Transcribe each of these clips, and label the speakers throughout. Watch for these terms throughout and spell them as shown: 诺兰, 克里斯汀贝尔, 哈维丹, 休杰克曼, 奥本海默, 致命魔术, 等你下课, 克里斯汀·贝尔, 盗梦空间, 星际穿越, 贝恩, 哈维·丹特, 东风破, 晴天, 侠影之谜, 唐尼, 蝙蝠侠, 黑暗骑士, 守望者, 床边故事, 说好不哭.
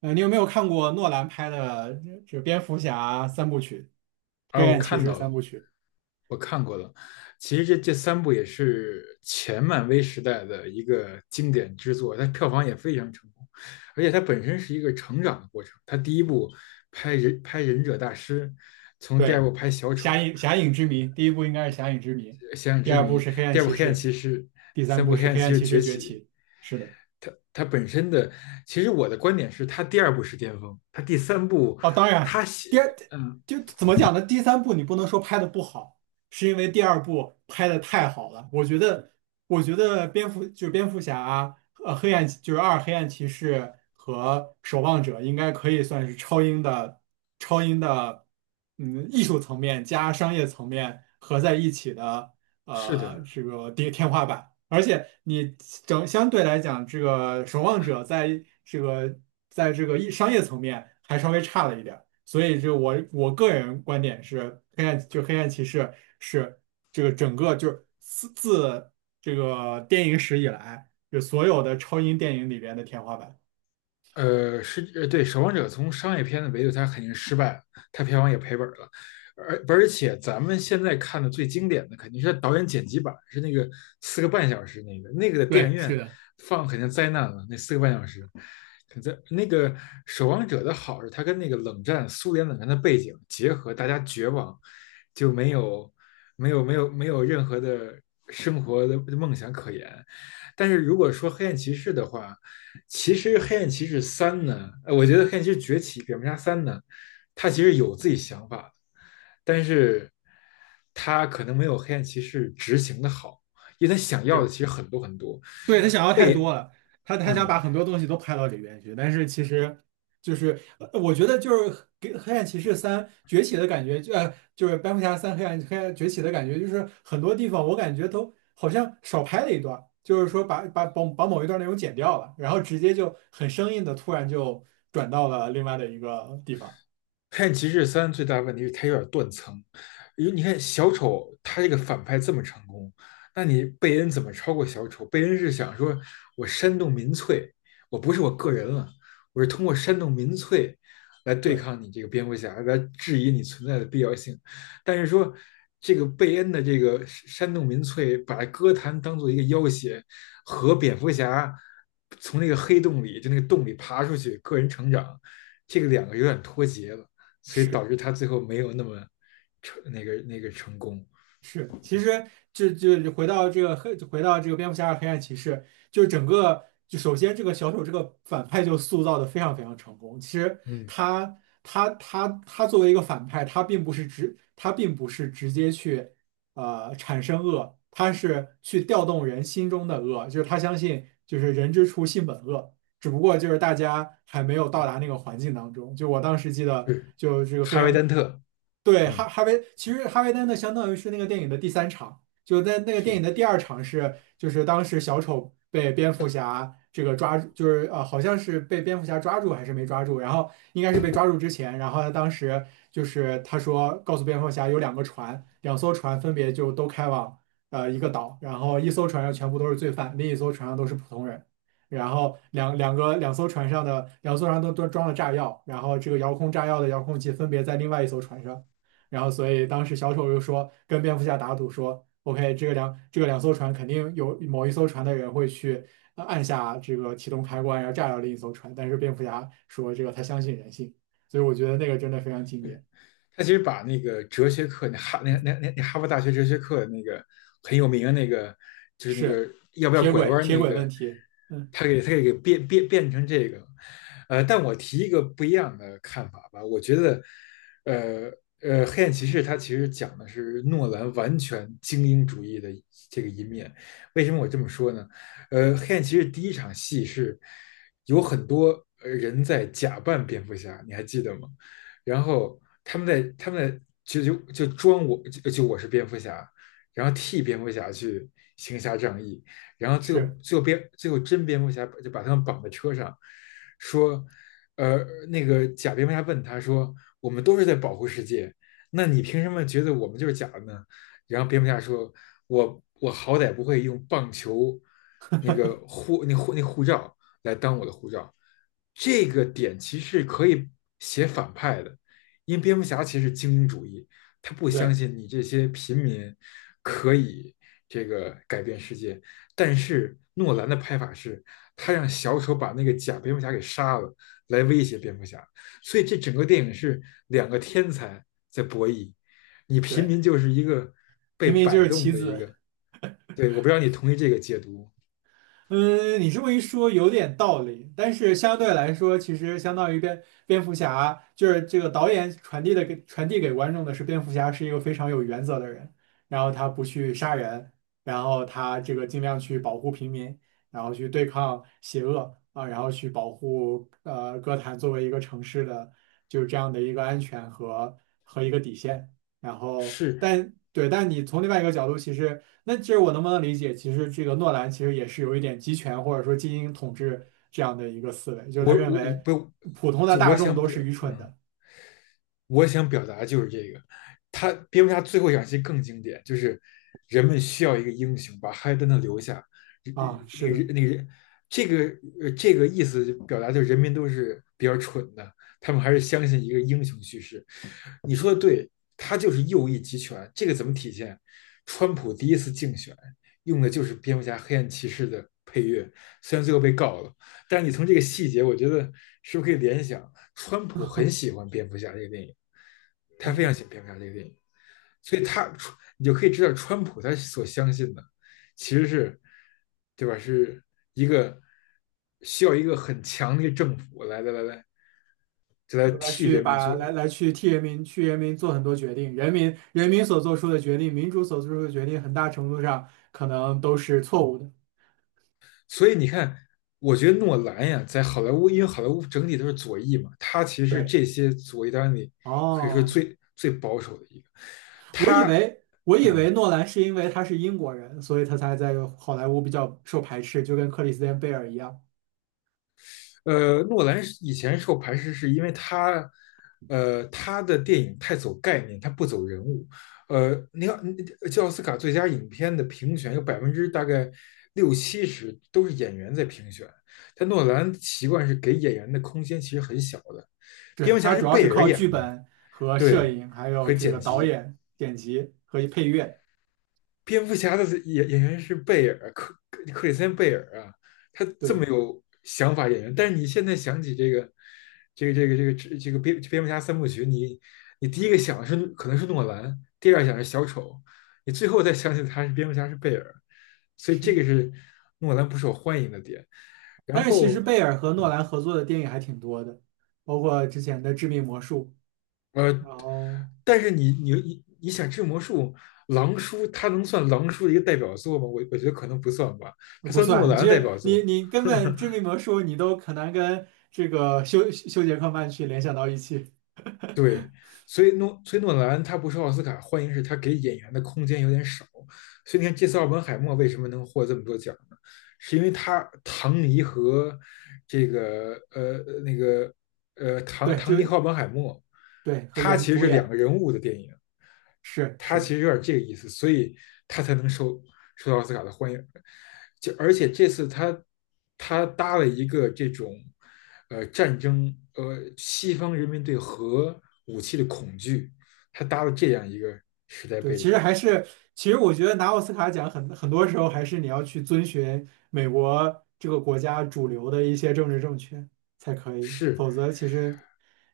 Speaker 1: 你有没有看过诺兰拍的蝙蝠侠三部曲，
Speaker 2: 啊，
Speaker 1: 《黑
Speaker 2: 我
Speaker 1: 暗骑
Speaker 2: 看
Speaker 1: 士》
Speaker 2: 到了，
Speaker 1: 三部曲？
Speaker 2: 我看过了。其实这三部也是前漫威时代的一个经典之作，它票房也非常成功，而且它本身是一个成长的过程。它第一部拍忍拍忍者大师，从
Speaker 1: 对，
Speaker 2: 第二部拍小
Speaker 1: 《侠
Speaker 2: 丑、
Speaker 1: 影之谜》第一部应该是《侠影之谜》，
Speaker 2: 想
Speaker 1: 第
Speaker 2: 之
Speaker 1: 二部
Speaker 2: 谜，
Speaker 1: 是《黑暗
Speaker 2: 第二部
Speaker 1: 骑
Speaker 2: 黑暗
Speaker 1: 士》，
Speaker 2: 骑士，
Speaker 1: 第
Speaker 2: 第
Speaker 1: 三
Speaker 2: 三部
Speaker 1: 部
Speaker 2: 黑
Speaker 1: 是
Speaker 2: 暗
Speaker 1: 《黑
Speaker 2: 骑
Speaker 1: 暗
Speaker 2: 士
Speaker 1: 骑士
Speaker 2: 崛
Speaker 1: 崛起》。
Speaker 2: 起。
Speaker 1: 是的。
Speaker 2: 它本身的，其实我的观点是，它第二部是巅峰，它第三部，
Speaker 1: 啊，当
Speaker 2: 它
Speaker 1: 然，
Speaker 2: 写，
Speaker 1: 第二
Speaker 2: 嗯，
Speaker 1: 就怎么讲呢？第三部你不能说拍的不好，是因为第二部拍的太好了。我觉得，我觉得蝙蝠侠啊，黑暗就是黑暗骑士和守望者应该可以算是超英的，嗯，艺术层面加商业层面合在一起的
Speaker 2: 是的，
Speaker 1: 这个跌天花板，而且你相对来讲，这个守望者在这个在这个商业层面还稍微差了一点儿，所以就我个人观点是，黑暗骑士是这个整个就是这个电影史以来，就所有的超英电影里边的天花板。
Speaker 2: 是对，《守望者》从商业片的维度，它肯定失败了，它票房也赔本了，而且咱们现在看的最经典的肯定是导演剪辑版，是那个四个半小时那个，那个的电
Speaker 1: 对，
Speaker 2: 影
Speaker 1: 是
Speaker 2: 院
Speaker 1: 的。
Speaker 2: 放肯定灾难了，那四个半小时，可在那个《守望者》的好是它跟那个冷战苏联冷战的背景结合，大家绝望，就没有没有任何的生活的梦想可言，但是如果说《黑暗骑士》的话，其实《黑暗骑士三》呢，我觉得《黑暗骑士崛起》《蝙蝠侠三》呢，他其实有自己想法的，但是他可能没有《黑暗骑士》执行的好，因为他想要的
Speaker 1: 是。
Speaker 2: 其实很多，
Speaker 1: 对，他想要太
Speaker 2: 被，
Speaker 1: 多了，他想把
Speaker 2: 嗯，《
Speaker 1: 很多东西都拍到里边去，但是其实就是我觉得就是给《黑暗骑士三》崛起的感觉，就就是《蝙蝠侠三》黑暗崛起的感觉，就是很多地方我感觉都好像少拍了一段，就是说把某一段内容剪掉了，然后直接就很生硬的突然就转到了另外的一个地方。
Speaker 2: 黑暗骑士三》最大问题是它有点断层，因为你看小丑他这个反派这么成功，那你贝恩怎么超过小丑？贝恩是想说我煽动民粹，我不是我个人了，我是通过煽动民粹来对
Speaker 1: 对。
Speaker 2: 抗你这个蝙蝠侠，来质疑你存在的必要性。但是说这个贝恩的这个煽动民粹，把歌坛当做一个要挟，和蝙蝠侠从那个黑洞里就那个洞里爬出去，个人成长，这个两个有点脱节了。所以
Speaker 1: 是。
Speaker 2: 导致他最后没有那么成那个成功。
Speaker 1: 是，其实就回到这个黑，回到这个蝙蝠侠二黑暗骑士，就是整个就首先这个小丑这个反派就塑造的非常非常成功。其实
Speaker 2: 嗯，
Speaker 1: 他他作为一个反派，他并不是直接去产生恶，他是去调动人心中的恶，就是他相信就是人之初性本恶，只不过就是大家还没有到达那个环境当中。就我当时记得，
Speaker 2: 是，
Speaker 1: 就这个非
Speaker 2: 哈维·
Speaker 1: 常
Speaker 2: 丹特，
Speaker 1: 对
Speaker 2: 嗯，
Speaker 1: 哈维，其实哈维丹的相当于是那个电影的第三场，就在那个电影的第
Speaker 2: 是
Speaker 1: 二场是，就是当时小丑被蝙蝠侠这个抓住，就是呃好像是被蝙蝠侠抓住还是没抓住，然后应该是被抓住之前，然后他当时就是他说告诉蝙蝠侠有两个船，两艘船分别就都开往。呃，一个岛，然后一艘船上全部都是罪犯，另一艘船上都是普通人。然后两艘船上的两艘船都装了炸药，然后这个遥控炸药的遥控器分别在另外一艘船上，然后所以当时小丑又说跟蝙蝠侠打赌说，OK,这个两艘船肯定有某一艘船的人会去按下这个启动开关，然后炸掉另一艘船，但是蝙蝠侠说这个他相信人性，所以我觉得那个真的非常经
Speaker 2: 是。
Speaker 1: 典，
Speaker 2: 他其实把那个哲学课，那哈那那那那哈佛大学哲学课那个很有名的那个，就是那个
Speaker 1: 是
Speaker 2: 要不要拐弯
Speaker 1: 铁
Speaker 2: 那
Speaker 1: 轨问
Speaker 2: 个，
Speaker 1: 题，嗯，
Speaker 2: 他给他给变成这个，呃，但我提一个不一样的看法吧，我觉得，呃黑暗骑士它其实讲的是诺兰完全精英主义的这个一面，为什么我这么说呢？呃，黑暗骑士第一场戏是有很多人在假扮蝙蝠侠，你还记得吗？然后他们在就装，我我是蝙蝠侠，然后替蝙蝠侠去行侠仗义，然后最后
Speaker 1: 是
Speaker 2: 最后蝙最后真蝙蝠侠就把他们绑在车上，说，呃，那个假蝙蝠侠问他说，我们都是在保护世界，那你凭什么觉得我们就是假的呢？然后蝙蝠侠说，我好歹不会用棒球那个护罩来当我的护照。这个点其实可以写反派的，因为蝙蝠侠其实是精英主义，他不相
Speaker 1: 对
Speaker 2: 信你这些平民可以这个改变世界。但是诺兰的拍法是，他让小丑把那个假蝙蝠侠给杀了，来威胁蝙蝠侠。所以这整个电影是两个天才在博弈，你平
Speaker 1: 对，
Speaker 2: 民就是一个
Speaker 1: 平
Speaker 2: 被
Speaker 1: 民就
Speaker 2: 摆
Speaker 1: 是
Speaker 2: 动
Speaker 1: 棋
Speaker 2: 的一
Speaker 1: 子，
Speaker 2: 个。对，我不知道你同意这个解读，
Speaker 1: 嗯，你这么一说有点道理，但是相对来说，其实相当于蝙蝠侠，就是这个导演传递给观众的是，蝙蝠侠是一个非常有原则的人，然后他不去杀人，然后他这个尽量去保护平民，然后去对抗邪恶啊，然后去保护哥谭作为一个城市的就是这样的一个安全和一个底线，然后
Speaker 2: 是，
Speaker 1: 但对，但你从另外一个角度，其实。那这我能不能理解？其实这个诺兰其实也是有一点集权或者说精英统治这样的一个思维，就是他
Speaker 2: 我
Speaker 1: 认
Speaker 2: 我我
Speaker 1: 为
Speaker 2: 不
Speaker 1: 普通的
Speaker 2: 就
Speaker 1: 大
Speaker 2: 我
Speaker 1: 众
Speaker 2: 想
Speaker 1: 都
Speaker 2: 表，
Speaker 1: 是愚蠢
Speaker 2: 嗯，
Speaker 1: 的
Speaker 2: 我想表达就是这个。他蝙蝠侠最后一场戏更经典，就是人们需要一个英雄把哈利登顿留下，
Speaker 1: 啊，
Speaker 2: 那
Speaker 1: 是的，
Speaker 2: 个那个这个这个意思表达就是人民都是比较蠢的，他们还是相信一个英雄叙事。你说的对，他就是右翼集权，这个怎么体现？川普第一次竞选用的就是蝙蝠侠黑暗骑士的配乐，虽然最后被告了，但是你从这个细节，我觉得是不是可以联想，川普很喜欢蝙蝠侠这个电影，他非常
Speaker 1: 嗯，
Speaker 2: 喜欢蝙蝠侠这个电影，所以他，你就可以知道川普他所相信的其实是，对吧？是一个需要一个很强的一个政府来，就来
Speaker 1: 来
Speaker 2: 替
Speaker 1: 去
Speaker 2: 人民
Speaker 1: 把
Speaker 2: 做。
Speaker 1: 去替人民人民做很多决定，人民所做出的决定，民主所做出的决定，很大程度上可能都是错误的。
Speaker 2: 所以你看，我觉得诺兰呀，在好莱坞，因为好莱坞整体都是左翼嘛，他其实是
Speaker 1: 对，
Speaker 2: 这些左翼当演里可以说
Speaker 1: 哦，
Speaker 2: 最保守的一个，他。
Speaker 1: 我以
Speaker 2: 嗯，
Speaker 1: 为诺兰是因为他是英国人，所以他才在好莱坞比较受排斥，就跟克里斯汀贝尔一样。
Speaker 2: 呃，诺兰是以前受排斥，是因为他，呃，他的电影太走概念，他不走人物。呃，你个，嗯，奥斯卡最佳影片的评选有百分之大概六七十都是演员在评选，但诺兰习惯是给演员的空间其实很小的。
Speaker 1: 对
Speaker 2: 蝙蝠
Speaker 1: 它
Speaker 2: 侠是
Speaker 1: 主要是
Speaker 2: 贝尔
Speaker 1: 靠剧
Speaker 2: 演的，
Speaker 1: 本和摄
Speaker 2: 对，
Speaker 1: 影，还有
Speaker 2: 和
Speaker 1: 这
Speaker 2: 剪
Speaker 1: 个导
Speaker 2: 辑，
Speaker 1: 演、剪辑和配乐。
Speaker 2: 蝙蝠侠的演员是贝尔，里斯汀贝尔啊，他这么
Speaker 1: 对，
Speaker 2: 有想法演员，但是你现在想起这个蝙蝠侠三部曲，你你第一个想的是可能是诺兰，第二想是小丑，你最后再想起他是蝙蝠侠是贝尔，所以这
Speaker 1: 是。
Speaker 2: 个是诺兰不受欢迎的点。然
Speaker 1: 但是其实
Speaker 2: 后，
Speaker 1: 贝尔和诺
Speaker 2: 嗯，
Speaker 1: 兰合作的电影还挺多的，包括之前的《致命魔术》，
Speaker 2: 呃，
Speaker 1: 然后
Speaker 2: 但是你想治魔术。狼叔，他能算狼叔的一个代表作吗？我觉得可能不算吧，他
Speaker 1: 不
Speaker 2: 算诺
Speaker 1: 算，
Speaker 2: 兰
Speaker 1: 其
Speaker 2: 的代
Speaker 1: 实
Speaker 2: 表
Speaker 1: 你
Speaker 2: 作，
Speaker 1: 你根本《致命魔术》你都很难跟这个休杰克曼去联想到一起。
Speaker 2: 对，所以诺兰他不是奥斯卡，欢迎是他给演员的空间有点少。所以你看，这次奥本海默为什么能获这么多奖呢？是因为他唐尼和这个呃那个呃，唐
Speaker 1: 对，就
Speaker 2: 唐尼和奥本海默，
Speaker 1: 对，和
Speaker 2: 他
Speaker 1: 演
Speaker 2: 其实
Speaker 1: 主
Speaker 2: 是两
Speaker 1: 演
Speaker 2: 个人物的电影，
Speaker 1: 是是
Speaker 2: 他
Speaker 1: 的。
Speaker 2: 其实有点这个意思，所以他才能受到奥斯卡的欢迎。就而且这次他他搭了一个这种呃战争呃西方人民对核武器的恐惧，他搭了这样一个时代
Speaker 1: 对，
Speaker 2: 背
Speaker 1: 其实
Speaker 2: 景，
Speaker 1: 还是，其实我觉得拿奥斯卡奖很多时候还是你要去遵循美国这个国家主流的一些政治正确才可以，
Speaker 2: 是，
Speaker 1: 否则其实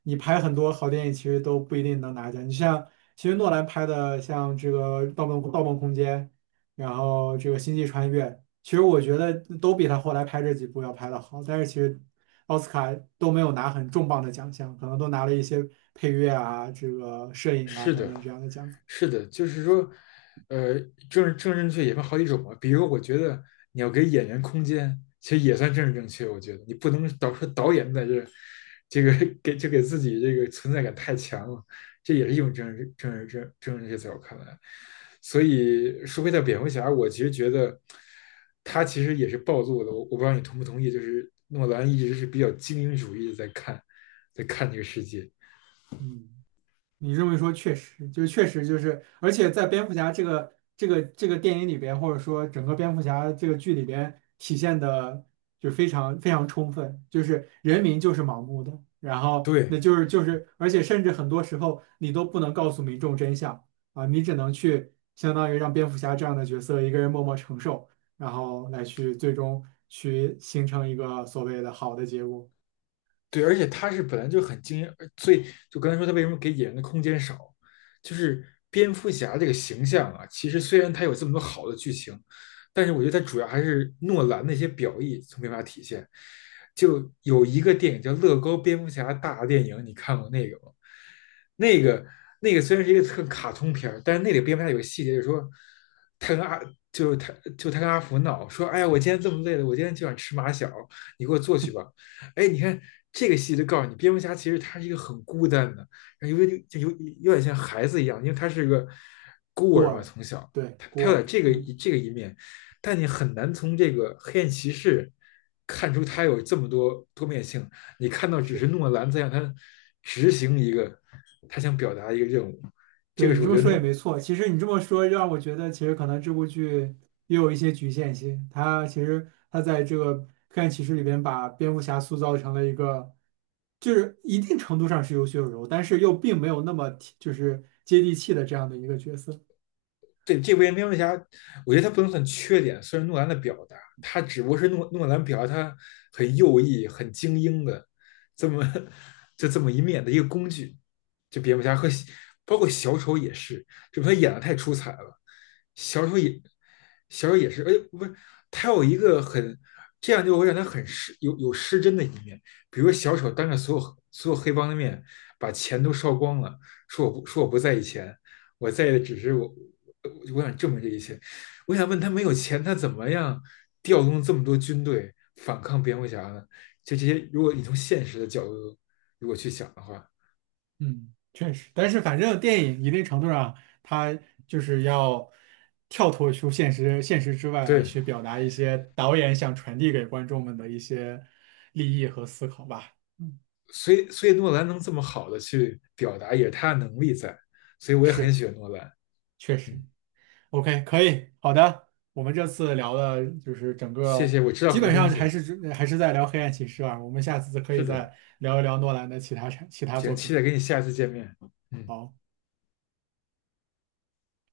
Speaker 1: 你拍很多好电影其实都不一定能拿奖。你像其实诺兰拍的像这个盗梦空间》，然后这个《星际穿越》，其实我觉得都比他后来拍这几部要拍的好，但是其实奥斯卡都没有拿很重磅的奖项，可能都拿了一些配乐啊、这个摄影啊
Speaker 2: 是
Speaker 1: 等
Speaker 2: 的，
Speaker 1: 等这样的奖项。
Speaker 2: 是的，就是说，呃，政治正确也分好几种嘛。比如，我觉得你要给演员空间，其实也算政治正确。我觉得你不能导说导演在这，这个给就给自己这个存在感太强了，这也是一种政治正确，在我看来。所以说回到蝙蝠侠，我其实觉得他其实也是暴露了，我不知道你同不同意，就是诺兰一直是比较精英主义的在看，在看这个世界。
Speaker 1: 嗯，你这么一说，确实，就确实就是，而且在蝙蝠侠这个这个电影里边，或者说整个蝙蝠侠这个剧里边，体现的就非常非常充分，就是人民就是盲目的，然后那
Speaker 2: 对，
Speaker 1: 就是，而且甚至很多时候你都不能告诉民众真相啊，你只能去相当于让蝙蝠侠这样的角色一个人默默承受，然后来去最终去形成一个所谓的好的结果，
Speaker 2: 对，而且他是本来就很惊艳，呃所以就刚才说他为什么给演员的空间少，就是蝙蝠侠这个形象啊，其实虽然他有这么多好的剧情，但是我觉得他主要还是诺兰那些表意从没法体现。就有一个电影叫《乐高蝙蝠侠大电影》，你看过那个吗？那个那个虽然是一个特卡通片儿，但是那里蝙蝠侠有个细节，就是说他跟阿，就是他，就他跟阿福闹说，哎呀，我今天这么累了，我今天就想吃马小，你给我做去吧。哎，你看这个戏就告诉你，蝙蝠侠其实他是一个很孤单的，有有点像孩子一样，因为他是个孤
Speaker 1: 孤
Speaker 2: 儿嘛，
Speaker 1: 儿，
Speaker 2: 从小
Speaker 1: 对，
Speaker 2: 他
Speaker 1: 孤
Speaker 2: 他有点
Speaker 1: 儿，
Speaker 2: 这个
Speaker 1: 嗯。
Speaker 2: 这个一面，但你很难从这个黑暗骑士看出他有这么多多面性。你看到只是
Speaker 1: 是。
Speaker 2: 诺兰在让他执行一个他想表达一个任务，这
Speaker 1: 对
Speaker 2: 个
Speaker 1: 你
Speaker 2: 是
Speaker 1: 这
Speaker 2: 我
Speaker 1: 么
Speaker 2: 觉得
Speaker 1: 说也没错，其实你这么说让我觉得，其实可能这部剧也有一些局限性。它其实它在这个黑暗骑士里边把蝙蝠侠塑造成了一个，就是一定程度上是有血有肉，但是又并没有那么贴就是接地气的这样的一个角色。
Speaker 2: 对这部《蝙蝠侠》，我觉得他不能算缺点，算是诺兰的表达，他只不过是诺兰表达他很右翼、很精英的这么就这么一面的一个工具。就蝙蝠侠和包括小丑也是，这他演的太出彩了，小丑也，是，哎，不是他有一个很这样就会让他很失有失真的一面，比如小丑当着所有黑帮的面把钱都烧光了，说我不在意钱，我在意的只是我，呃我想证明这一切。我想问他，没有钱，他怎么样调动这么多军队反抗蝙蝠侠呢？就这些，如果你从现实的角度如果去想的话，
Speaker 1: 嗯，确实，但是反正电影一定程度上，它就是要跳脱出现实之外来
Speaker 2: 对，
Speaker 1: 去表达一些导演想传递给观众们的一些利益和思考吧。嗯，
Speaker 2: 所以诺兰能这么好的去表达，也是他的能力在，所以我也很
Speaker 1: 是。
Speaker 2: 喜欢诺兰。
Speaker 1: 确实
Speaker 2: 嗯，
Speaker 1: ，OK,可以，好的。我们这次聊的就是整
Speaker 2: 谢
Speaker 1: 个，
Speaker 2: 谢，我知道
Speaker 1: 基
Speaker 2: 很多
Speaker 1: 本
Speaker 2: 东
Speaker 1: 上还
Speaker 2: 西。
Speaker 1: 是只还是在聊《黑暗骑士啊。我们下次可
Speaker 2: 是
Speaker 1: 以
Speaker 2: 的，
Speaker 1: 再聊一聊诺兰的其他
Speaker 2: 行，
Speaker 1: 作
Speaker 2: 期
Speaker 1: 品。
Speaker 2: 待跟你下次见面。嗯。
Speaker 1: 好。